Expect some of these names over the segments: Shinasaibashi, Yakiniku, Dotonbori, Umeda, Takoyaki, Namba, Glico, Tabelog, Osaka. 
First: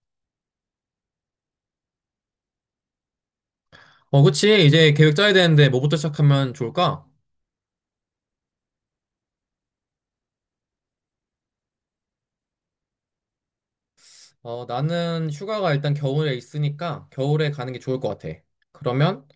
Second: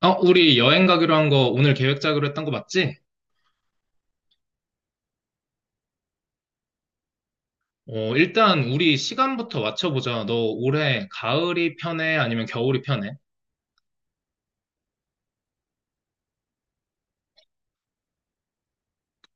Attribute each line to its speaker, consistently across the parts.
Speaker 1: 우리 여행 가기로 한 거 오늘 계획 짜기로 했던 거 맞지?
Speaker 2: 그치. 이제 계획 짜야 되는데 뭐부터 시작하면 좋을까?
Speaker 1: 일단 우리 시간부터 맞춰보자. 너 올해 가을이 편해? 아니면 겨울이 편해?
Speaker 2: 나는 휴가가 일단 겨울에 있으니까 겨울에 가는 게 좋을 것 같아. 그러면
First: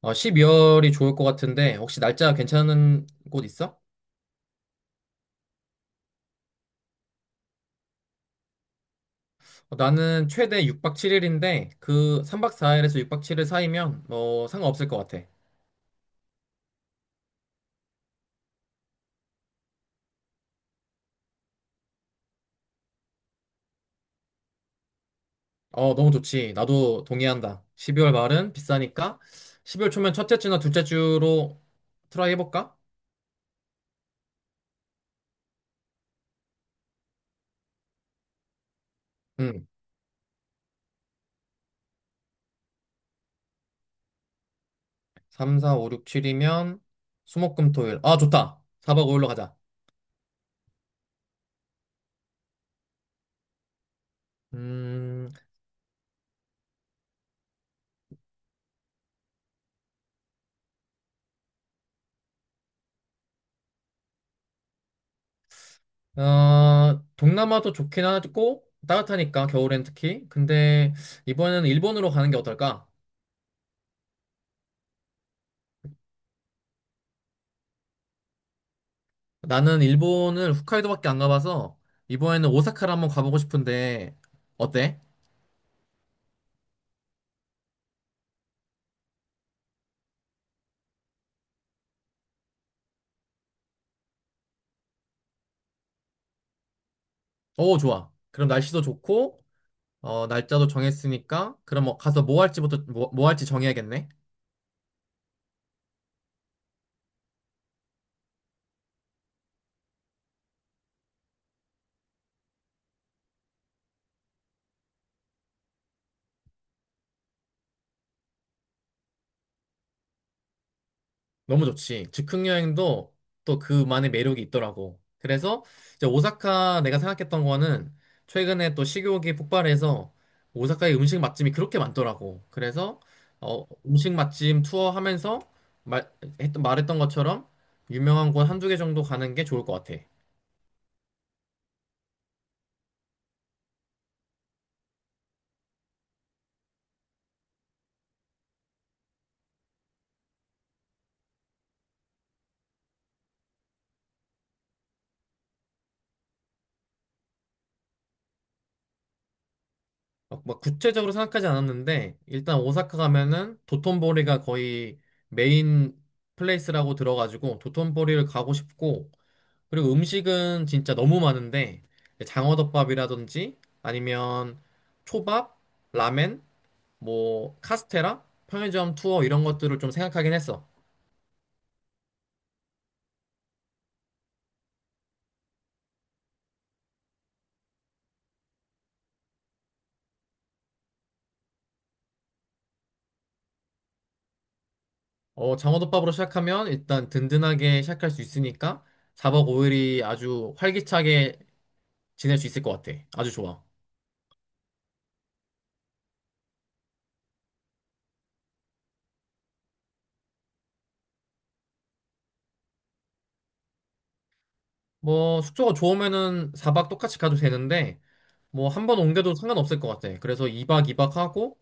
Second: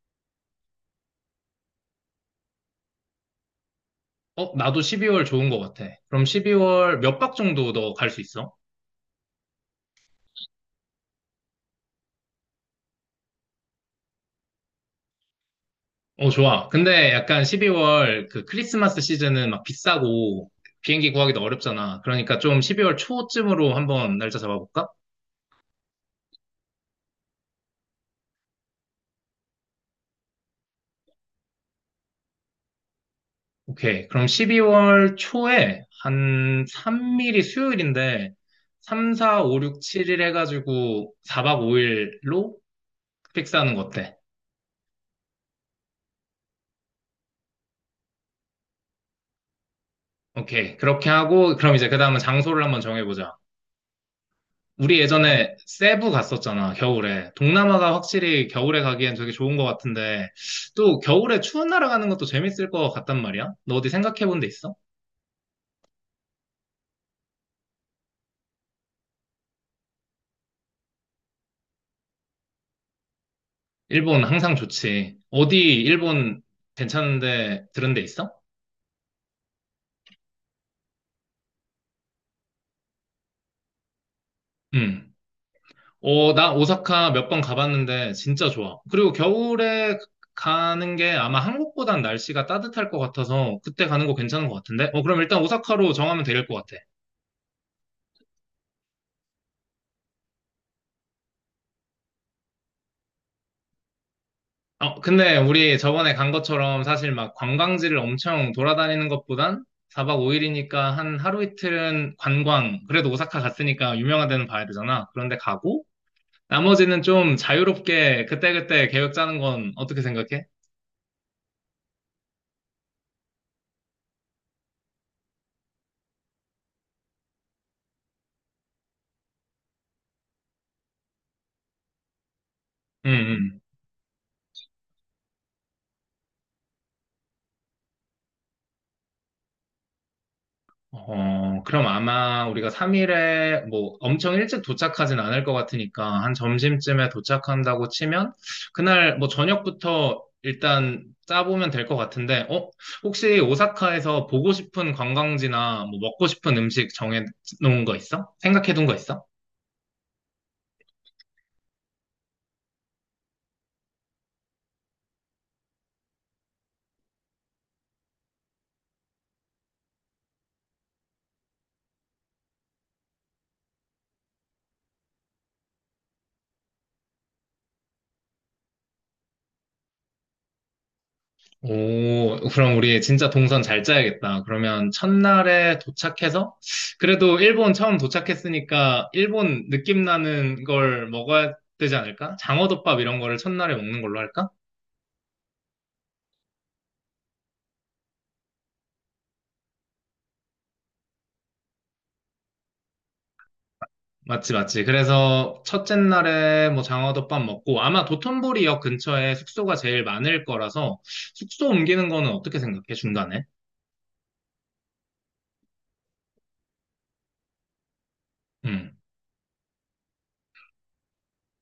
Speaker 2: 12월이 좋을 것 같은데 혹시 날짜 괜찮은 곳 있어?
Speaker 1: 나도 12월 좋은 거 같아. 그럼 12월 몇 박 정도 너 갈 수 있어?
Speaker 2: 나는 최대 6박 7일인데 그 3박 4일에서 6박 7일 사이면 뭐 상관없을 것 같아.
Speaker 1: 좋아. 근데 약간 12월 그 크리스마스 시즌은 막 비싸고 비행기 구하기도 어렵잖아. 그러니까 좀 12월 초쯤으로 한번 날짜 잡아볼까?
Speaker 2: 너무 좋지. 나도 동의한다. 12월 말은 비싸니까 12월 초면 첫째 주나 둘째 주로 트라이 해볼까?
Speaker 1: 오케이. 그럼 12월 초에 한 3일이 수요일인데, 3, 4, 5,
Speaker 2: 응.
Speaker 1: 6, 7일 해가지고 4박 5일로 픽스하는 거 어때?
Speaker 2: 3, 4, 5, 6, 7이면 수목금토일. 아, 좋다. 4박 5일로 가자.
Speaker 1: 오케이. 그렇게 하고, 그럼 이제 그 다음은 장소를 한번 정해보자. 우리
Speaker 2: 음,
Speaker 1: 예전에 세부 갔었잖아, 겨울에. 동남아가 확실히 겨울에 가기엔 되게 좋은 것 같은데, 또 겨울에 추운 나라 가는 것도 재밌을 것 같단 말이야? 너 어디 생각해본 데 있어?
Speaker 2: 동남아도 좋긴 하고 따뜻하니까 겨울엔 특히. 근데 이번에는 일본으로 가는 게 어떨까?
Speaker 1: 일본 항상 좋지. 어디 일본 괜찮은데 들은 데 있어?
Speaker 2: 나는 일본을 홋카이도밖에 안 가봐서 이번에는 오사카를 한번 가보고 싶은데 어때?
Speaker 1: 응. 나 오사카 몇 번 가봤는데 진짜 좋아. 그리고 겨울에 가는 게 아마 한국보단 날씨가 따뜻할 것 같아서 그때 가는 거 괜찮은 것 같은데? 그럼 일단 오사카로 정하면 될 것 같아.
Speaker 2: 오, 좋아. 그럼 날씨도 좋고 날짜도 정했으니까 그럼 뭐 가서 뭐 할지부터 뭐 할지 정해야겠네.
Speaker 1: 근데 우리 저번에 간 것처럼 사실 막 관광지를 엄청 돌아다니는 것보단 4박 5일이니까 한 하루 이틀은 관광, 그래도 오사카 갔으니까 유명한 데는 봐야 되잖아. 그런데 가고, 나머지는 좀 자유롭게 그때그때 계획 짜는 건 어떻게 생각해?
Speaker 2: 너무 좋지. 즉흥 여행도 또 그만의 매력이 있더라고. 그래서 이제 오사카 내가 생각했던 거는 최근에 또 식욕이 폭발해서 오사카의 음식 맛집이 그렇게 많더라고. 그래서
Speaker 1: 응, 응.
Speaker 2: 음식 맛집 투어 하면서 말, 말했던 것처럼 유명한 곳 한두 개 정도 가는 게 좋을 것 같아.
Speaker 1: 그럼 아마 우리가 3일에 뭐 엄청 일찍 도착하진 않을 것 같으니까 한 점심쯤에 도착한다고 치면 그날 뭐 저녁부터 일단 짜보면 될 것 같은데? 혹시 오사카에서 보고 싶은 관광지나 뭐 먹고 싶은 음식 정해 놓은 거 있어? 생각해 둔 거 있어?
Speaker 2: 막 구체적으로 생각하지 않았는데 일단 오사카 가면은 도톤보리가 거의 메인 플레이스라고 들어가지고 도톤보리를 가고 싶고 그리고 음식은 진짜 너무 많은데 장어덮밥이라든지 아니면 초밥, 라멘, 뭐 카스테라, 편의점 투어 이런 것들을 좀 생각하긴 했어.
Speaker 1: 오, 그럼 우리 진짜 동선 잘 짜야겠다. 그러면 첫날에 도착해서, 그래도 일본 처음 도착했으니까 일본 느낌 나는 걸 먹어야 되지 않을까? 장어덮밥 이런 거를 첫날에 먹는 걸로 할까?
Speaker 2: 장어덮밥으로 시작하면 일단 든든하게 시작할 수 있으니까 4박 5일이 아주 활기차게 지낼 수 있을 것 같아. 아주 좋아.
Speaker 1: 맞지, 맞지. 그래서 첫째 날에 뭐 장어덮밥 먹고, 아마 도톤보리역 근처에 숙소가 제일 많을 거라서 숙소 옮기는 거는 어떻게 생각해? 중간에?
Speaker 2: 뭐 숙소가 좋으면은 4박 똑같이 가도 되는데 뭐 한
Speaker 1: 응,
Speaker 2: 번 옮겨도 상관없을 것 같아. 그래서 2박 2박 하고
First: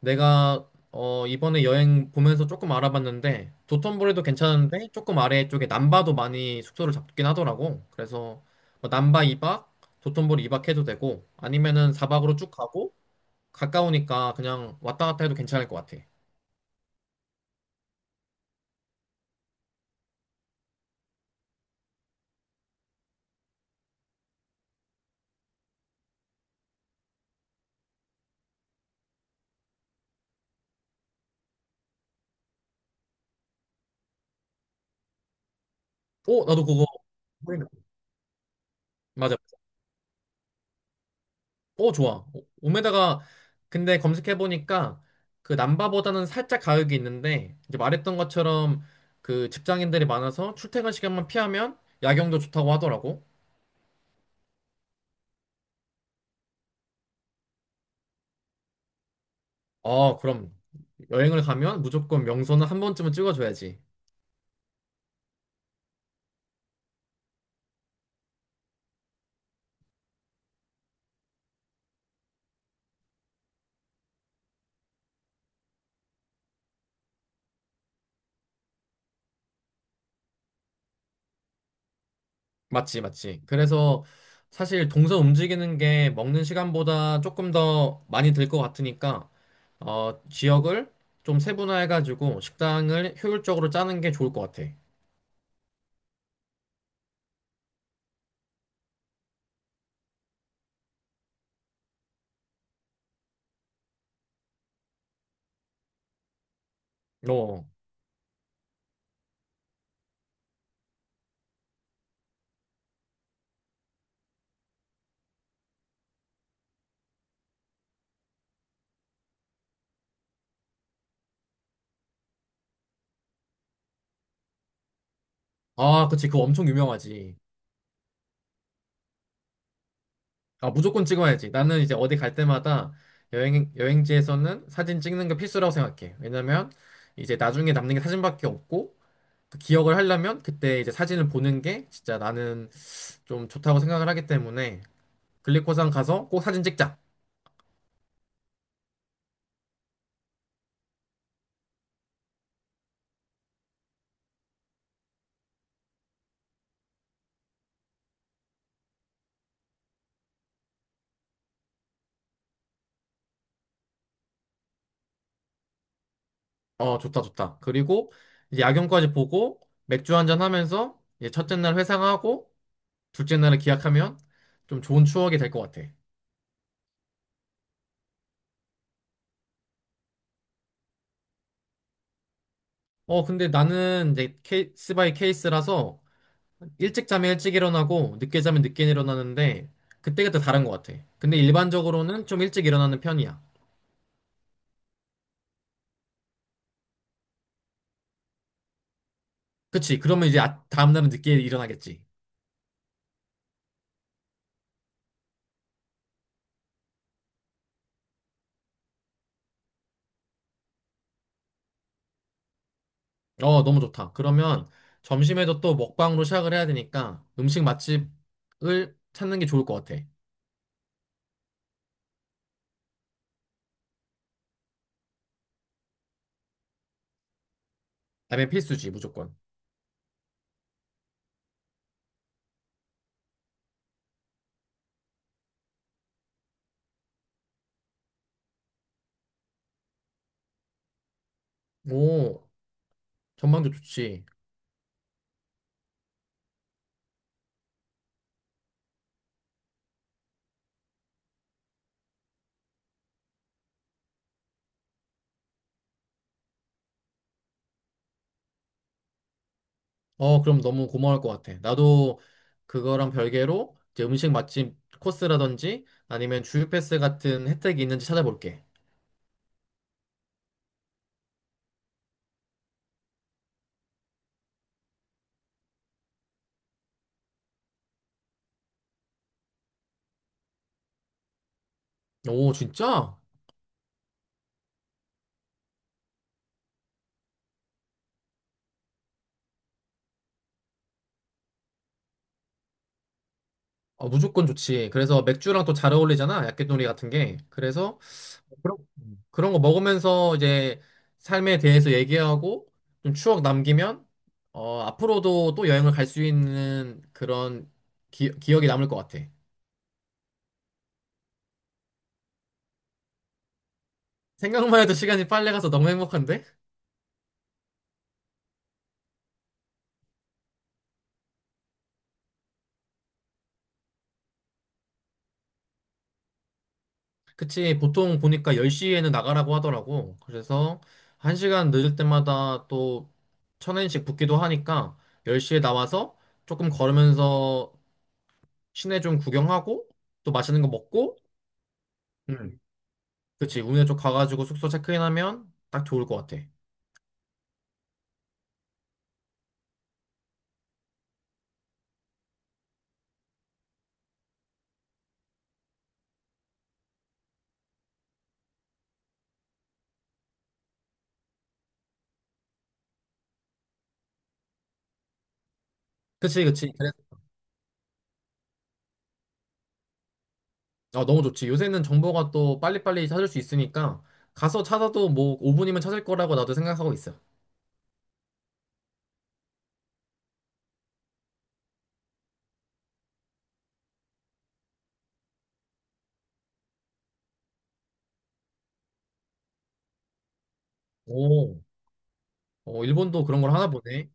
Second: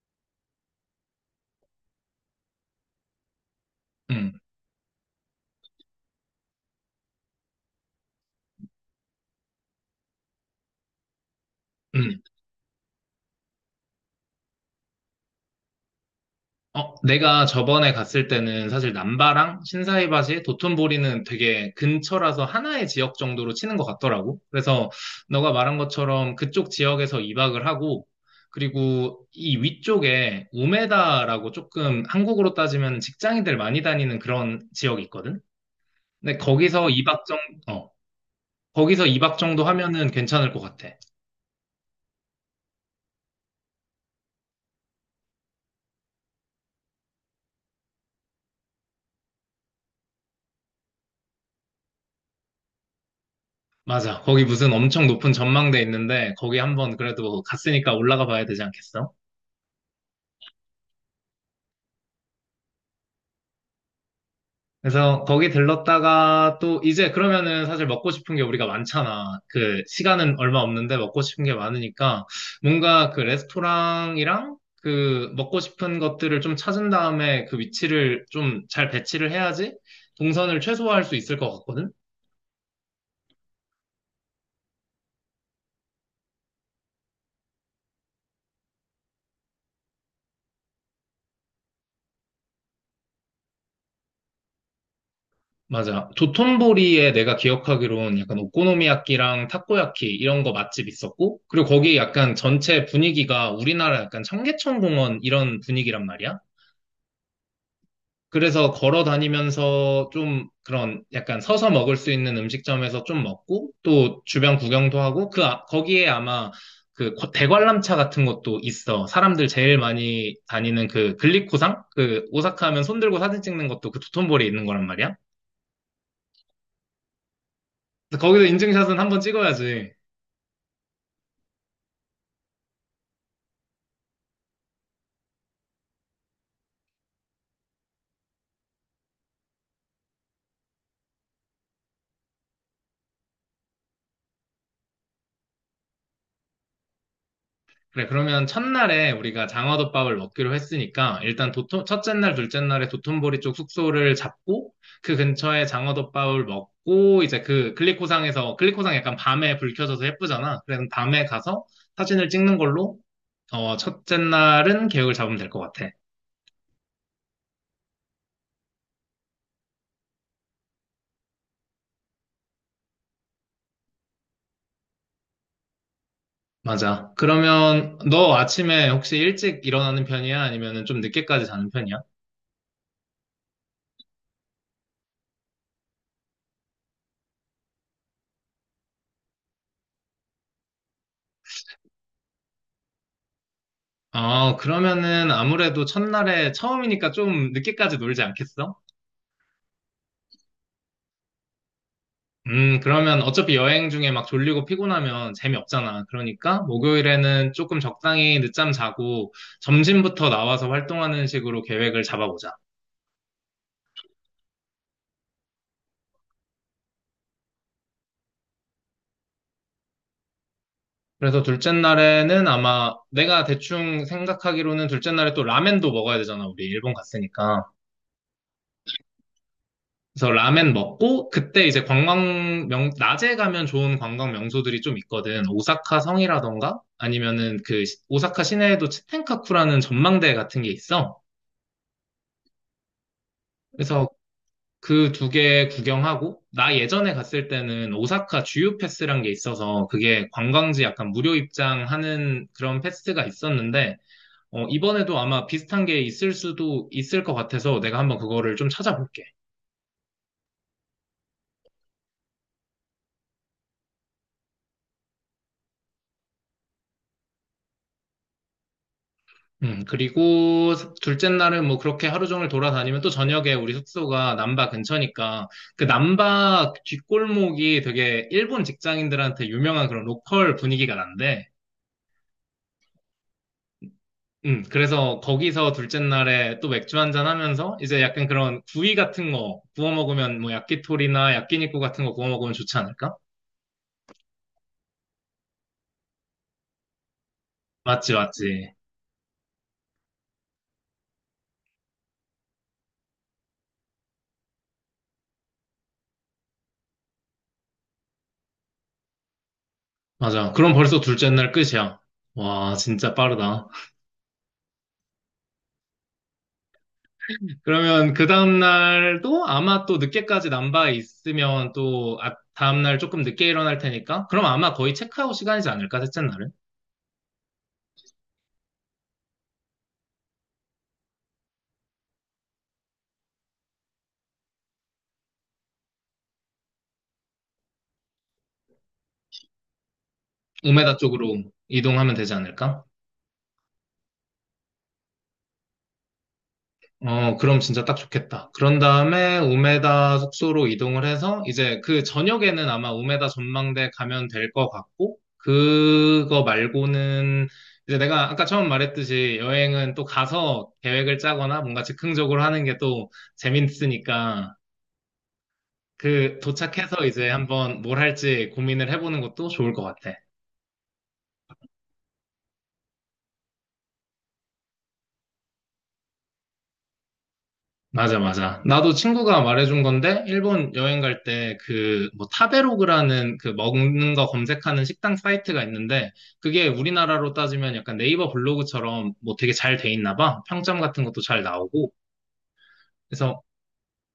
Speaker 2: 내가 이번에 여행 보면서 조금 알아봤는데 도톤보리도
Speaker 1: 응,
Speaker 2: 괜찮은데 조금 아래쪽에 남바도 많이 숙소를 잡긴 하더라고. 그래서 뭐 남바 2박, 도톤보리 2박 해도 되고 아니면은
Speaker 1: 응.
Speaker 2: 4박으로 쭉 가고 가까우니까 그냥 왔다 갔다 해도 괜찮을 것 같아.
Speaker 1: 내가 저번에 갔을 때는 사실 남바랑 신사이바시, 도톤보리는 되게 근처라서 하나의 지역 정도로 치는 것 같더라고. 그래서 너가 말한 것처럼 그쪽 지역에서 2박을 하고, 그리고 이 위쪽에 우메다라고 조금 한국으로 따지면 직장인들 많이 다니는 그런 지역이 있거든? 근데
Speaker 2: 오, 나도 그거
Speaker 1: 거기서
Speaker 2: 확인해.
Speaker 1: 어, 거기서
Speaker 2: 맞아.
Speaker 1: 2박 정도 하면은 괜찮을 것 같아.
Speaker 2: 오, 좋아. 오메다가 근데 검색해 보니까 그 남바보다는 살짝 가격이 있는데 이제 말했던 것처럼 그 직장인들이 많아서 출퇴근 시간만 피하면 야경도 좋다고 하더라고.
Speaker 1: 맞아. 거기 무슨 엄청 높은 전망대 있는데, 거기 한번 그래도 갔으니까 올라가 봐야 되지 않겠어?
Speaker 2: 그럼 여행을 가면 무조건 명소는 한 번쯤은 찍어줘야지.
Speaker 1: 그래서 거기 들렀다가 또 이제 그러면은 사실 먹고 싶은 게 우리가 많잖아. 그 시간은 얼마 없는데 먹고 싶은 게 많으니까 뭔가 그 레스토랑이랑 그 먹고 싶은 것들을 좀 찾은 다음에 그 위치를 좀 잘 배치를 해야지 동선을 최소화할 수 있을 것 같거든?
Speaker 2: 맞지, 맞지. 그래서 사실 동선 움직이는 게 먹는 시간보다 조금 더 많이 들 것 같으니까 지역을 좀 세분화해가지고 식당을 효율적으로 짜는 게 좋을 것 같아.
Speaker 1: 맞아. 도톤보리에 내가 기억하기로는 약간 오코노미야끼랑 타코야키 이런 거 맛집 있었고 그리고 거기 약간 전체 분위기가 우리나라 약간 청계천 공원 이런 분위기란 말이야.
Speaker 2: 어.
Speaker 1: 그래서 걸어 다니면서 좀 그런 약간 서서 먹을 수 있는 음식점에서 좀 먹고 또 주변 구경도 하고 그 거기에 아마 그 대관람차 같은 것도 있어. 사람들 제일 많이 다니는 그 글리코상? 그 오사카 하면 손 들고 사진 찍는 것도 그 도톤보리 있는 거란 말이야.
Speaker 2: 아, 그치. 그거 엄청 유명하지.
Speaker 1: 그래서 거기서 인증샷은 한번 찍어야지.
Speaker 2: 아, 무조건 찍어야지. 나는 이제 어디 갈 때마다 여행지에서는 사진 찍는 게 필수라고 생각해. 왜냐면 이제 나중에 남는 게 사진밖에 없고 그 기억을 하려면 그때 이제 사진을 보는 게 진짜 나는 좀 좋다고 생각을 하기 때문에 글리코산 가서 꼭 사진 찍자.
Speaker 1: 그래, 그러면 첫날에 우리가 장어덮밥을 먹기로 했으니까 일단 첫째 날, 둘째 날에 도톤보리 쪽 숙소를 잡고 그 근처에 장어덮밥을 먹고 이제 그 글리코상에서, 글리코상 약간 밤에 불 켜져서 예쁘잖아. 그래서 밤에 가서 사진을 찍는 걸로 첫째 날은 계획을 잡으면 될 것 같아.
Speaker 2: 좋다, 좋다. 그리고 이제 야경까지 보고 맥주 한 잔 하면서 이제 첫째 날 회상하고 둘째 날을 기약하면 좀 좋은 추억이 될 것 같아.
Speaker 1: 맞아. 그러면 너 아침에 혹시 일찍 일어나는 편이야? 아니면은 좀 늦게까지 자는 편이야?
Speaker 2: 근데 나는 이제 케이스 바이 케이스라서 일찍 자면 일찍 일어나고 늦게 자면 늦게 일어나는데 그때그때 다른 것 같아. 근데 일반적으로는 좀 일찍 일어나는 편이야.
Speaker 1: 그러면은 아무래도 첫날에 처음이니까 좀 늦게까지 놀지 않겠어?
Speaker 2: 그치? 그러면 이제 다음 날은 늦게 일어나겠지.
Speaker 1: 그러면 어차피 여행 중에 막 졸리고 피곤하면 재미없잖아. 그러니까 목요일에는 조금 적당히 늦잠 자고 점심부터 나와서 활동하는 식으로 계획을 잡아보자.
Speaker 2: 너무 좋다. 그러면 점심에도 또 먹방으로 시작을 해야 되니까 음식 맛집을 찾는 게 좋을 것 같아.
Speaker 1: 그래서 둘째 날에는 아마 내가 대충 생각하기로는 둘째 날에 또 라멘도 먹어야 되잖아. 우리 일본 갔으니까.
Speaker 2: 라면 필수지, 무조건.
Speaker 1: 그래서 라멘 먹고 그때 이제 관광 낮에 가면 좋은 관광 명소들이 좀 있거든. 오사카 성이라던가 아니면은 그 오사카 시내에도 치텐카쿠라는 전망대 같은 게 있어.
Speaker 2: 오, 전망도
Speaker 1: 그래서
Speaker 2: 좋지.
Speaker 1: 그 두 개 구경하고, 나 예전에 갔을 때는 오사카 주유 패스란 게 있어서, 그게 관광지 약간 무료 입장하는 그런 패스가 있었는데, 이번에도 아마 비슷한 게 있을 수도 있을 것 같아서 내가 한번 그거를 좀 찾아볼게.
Speaker 2: 그럼 너무 고마울 것 같아. 나도 그거랑 별개로 이제 음식 맛집 코스라든지 아니면 주유 패스 같은 혜택이 있는지 찾아볼게.
Speaker 1: 그리고 둘째 날은 뭐 그렇게 하루 종일 돌아다니면 또 저녁에 우리 숙소가 남바 근처니까 그 남바 뒷골목이 되게 일본 직장인들한테 유명한 그런 로컬 분위기가 난데
Speaker 2: 오, 진짜?
Speaker 1: 그래서 거기서 둘째 날에 또 맥주 한잔 하면서 이제 약간 그런 구이 같은 거 구워 먹으면 뭐 야끼토리나 야끼니쿠 같은 거 구워 먹으면 좋지 않을까?
Speaker 2: 무조건 좋지. 그래서 맥주랑 또 잘 어울리잖아. 약개놀이 같은 게. 그래서
Speaker 1: 맞지, 맞지.
Speaker 2: 그런, 그런 거 먹으면서 이제 삶에 대해서 얘기하고 좀 추억 남기면 앞으로도 또 여행을 갈 수 있는 그런 기억이 남을 것 같아.
Speaker 1: 맞아. 그럼 벌써 둘째 날 끝이야. 와, 진짜 빠르다.
Speaker 2: 생각만 해도 시간이 빨리 가서 너무 행복한데?
Speaker 1: 그러면 그 다음 날도 아마 또 늦게까지 남바에 있으면 또 아, 다음 날 조금 늦게 일어날 테니까 그럼 아마 거의 체크아웃 시간이지 않을까? 셋째 날은?
Speaker 2: 그치, 보통 보니까 10시에는 나가라고 하더라고. 그래서 1시간 늦을 때마다 또 1,000엔씩 붓기도 하니까 10시에 나와서 조금 걸으면서 시내 좀 구경하고 또 맛있는 거
Speaker 1: 우메다
Speaker 2: 먹고
Speaker 1: 쪽으로 이동하면 되지 않을까?
Speaker 2: 그치, 우리네 쪽 가가지고 숙소 체크인하면 딱 좋을 것 같아.
Speaker 1: 그럼 진짜 딱 좋겠다. 그런 다음에 우메다 숙소로 이동을 해서 이제 그 저녁에는 아마 우메다 전망대 가면 될 것 같고, 그거 말고는 이제 내가 아까 처음 말했듯이 여행은 또 가서 계획을 짜거나 뭔가 즉흥적으로 하는 게 또 재밌으니까 그
Speaker 2: 그치, 그치.
Speaker 1: 도착해서 이제 한번 뭘 할지 고민을 해보는 것도 좋을 것 같아.
Speaker 2: 너무 좋지. 요새는 정보가 또 빨리빨리 찾을 수 있으니까 가서 찾아도 뭐 5분이면 찾을 거라고 나도 생각하고 있어.
Speaker 1: 맞아, 맞아. 나도 친구가 말해준 건데, 일본 여행 갈 때 그, 뭐, 타베로그라는 그 먹는 거 검색하는 식당 사이트가 있는데, 그게 우리나라로 따지면 약간 네이버 블로그처럼 뭐 되게 잘 돼 있나 봐. 평점 같은 것도 잘
Speaker 2: 오,
Speaker 1: 나오고.
Speaker 2: 일본도 그런
Speaker 1: 그래서,
Speaker 2: 걸 하나 보네.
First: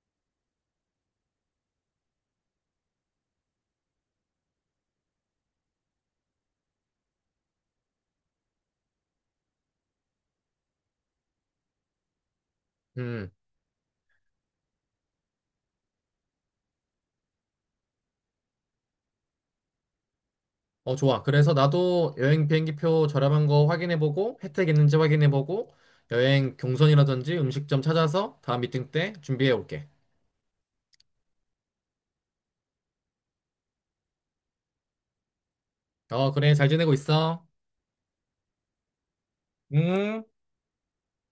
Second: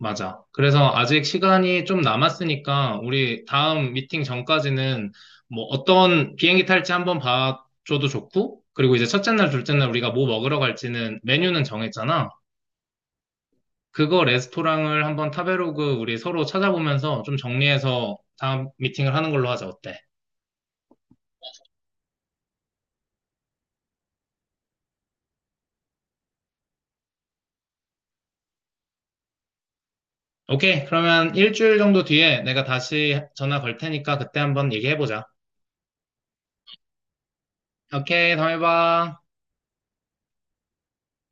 Speaker 1: 맞아. 그래서 아직 시간이 좀 남았으니까, 우리 다음 미팅 전까지는 뭐 어떤 비행기 탈지 한번 봐줘도 좋고, 그리고 이제 첫째 날, 둘째 날 우리가 뭐 먹으러 갈지는 메뉴는 정했잖아.
Speaker 2: 음,
Speaker 1: 그거 레스토랑을 한번 타베로그 우리 서로 찾아보면서 좀 정리해서 다음 미팅을 하는 걸로 하자. 어때?
Speaker 2: 좋아. 그래서 나도 여행 비행기표 저렴한 거 확인해보고 혜택 있는지 확인해보고 여행 경선이라든지 음식점 찾아서 다음 미팅 때 준비해 올게.
Speaker 1: 오케이. 그러면 일주일 정도 뒤에 내가 다시 전화 걸 테니까 그때 한번 얘기해보자.
Speaker 2: 그래. 잘 지내고 있어.
Speaker 1: 오케이. 다음에 봐.
Speaker 2: 음.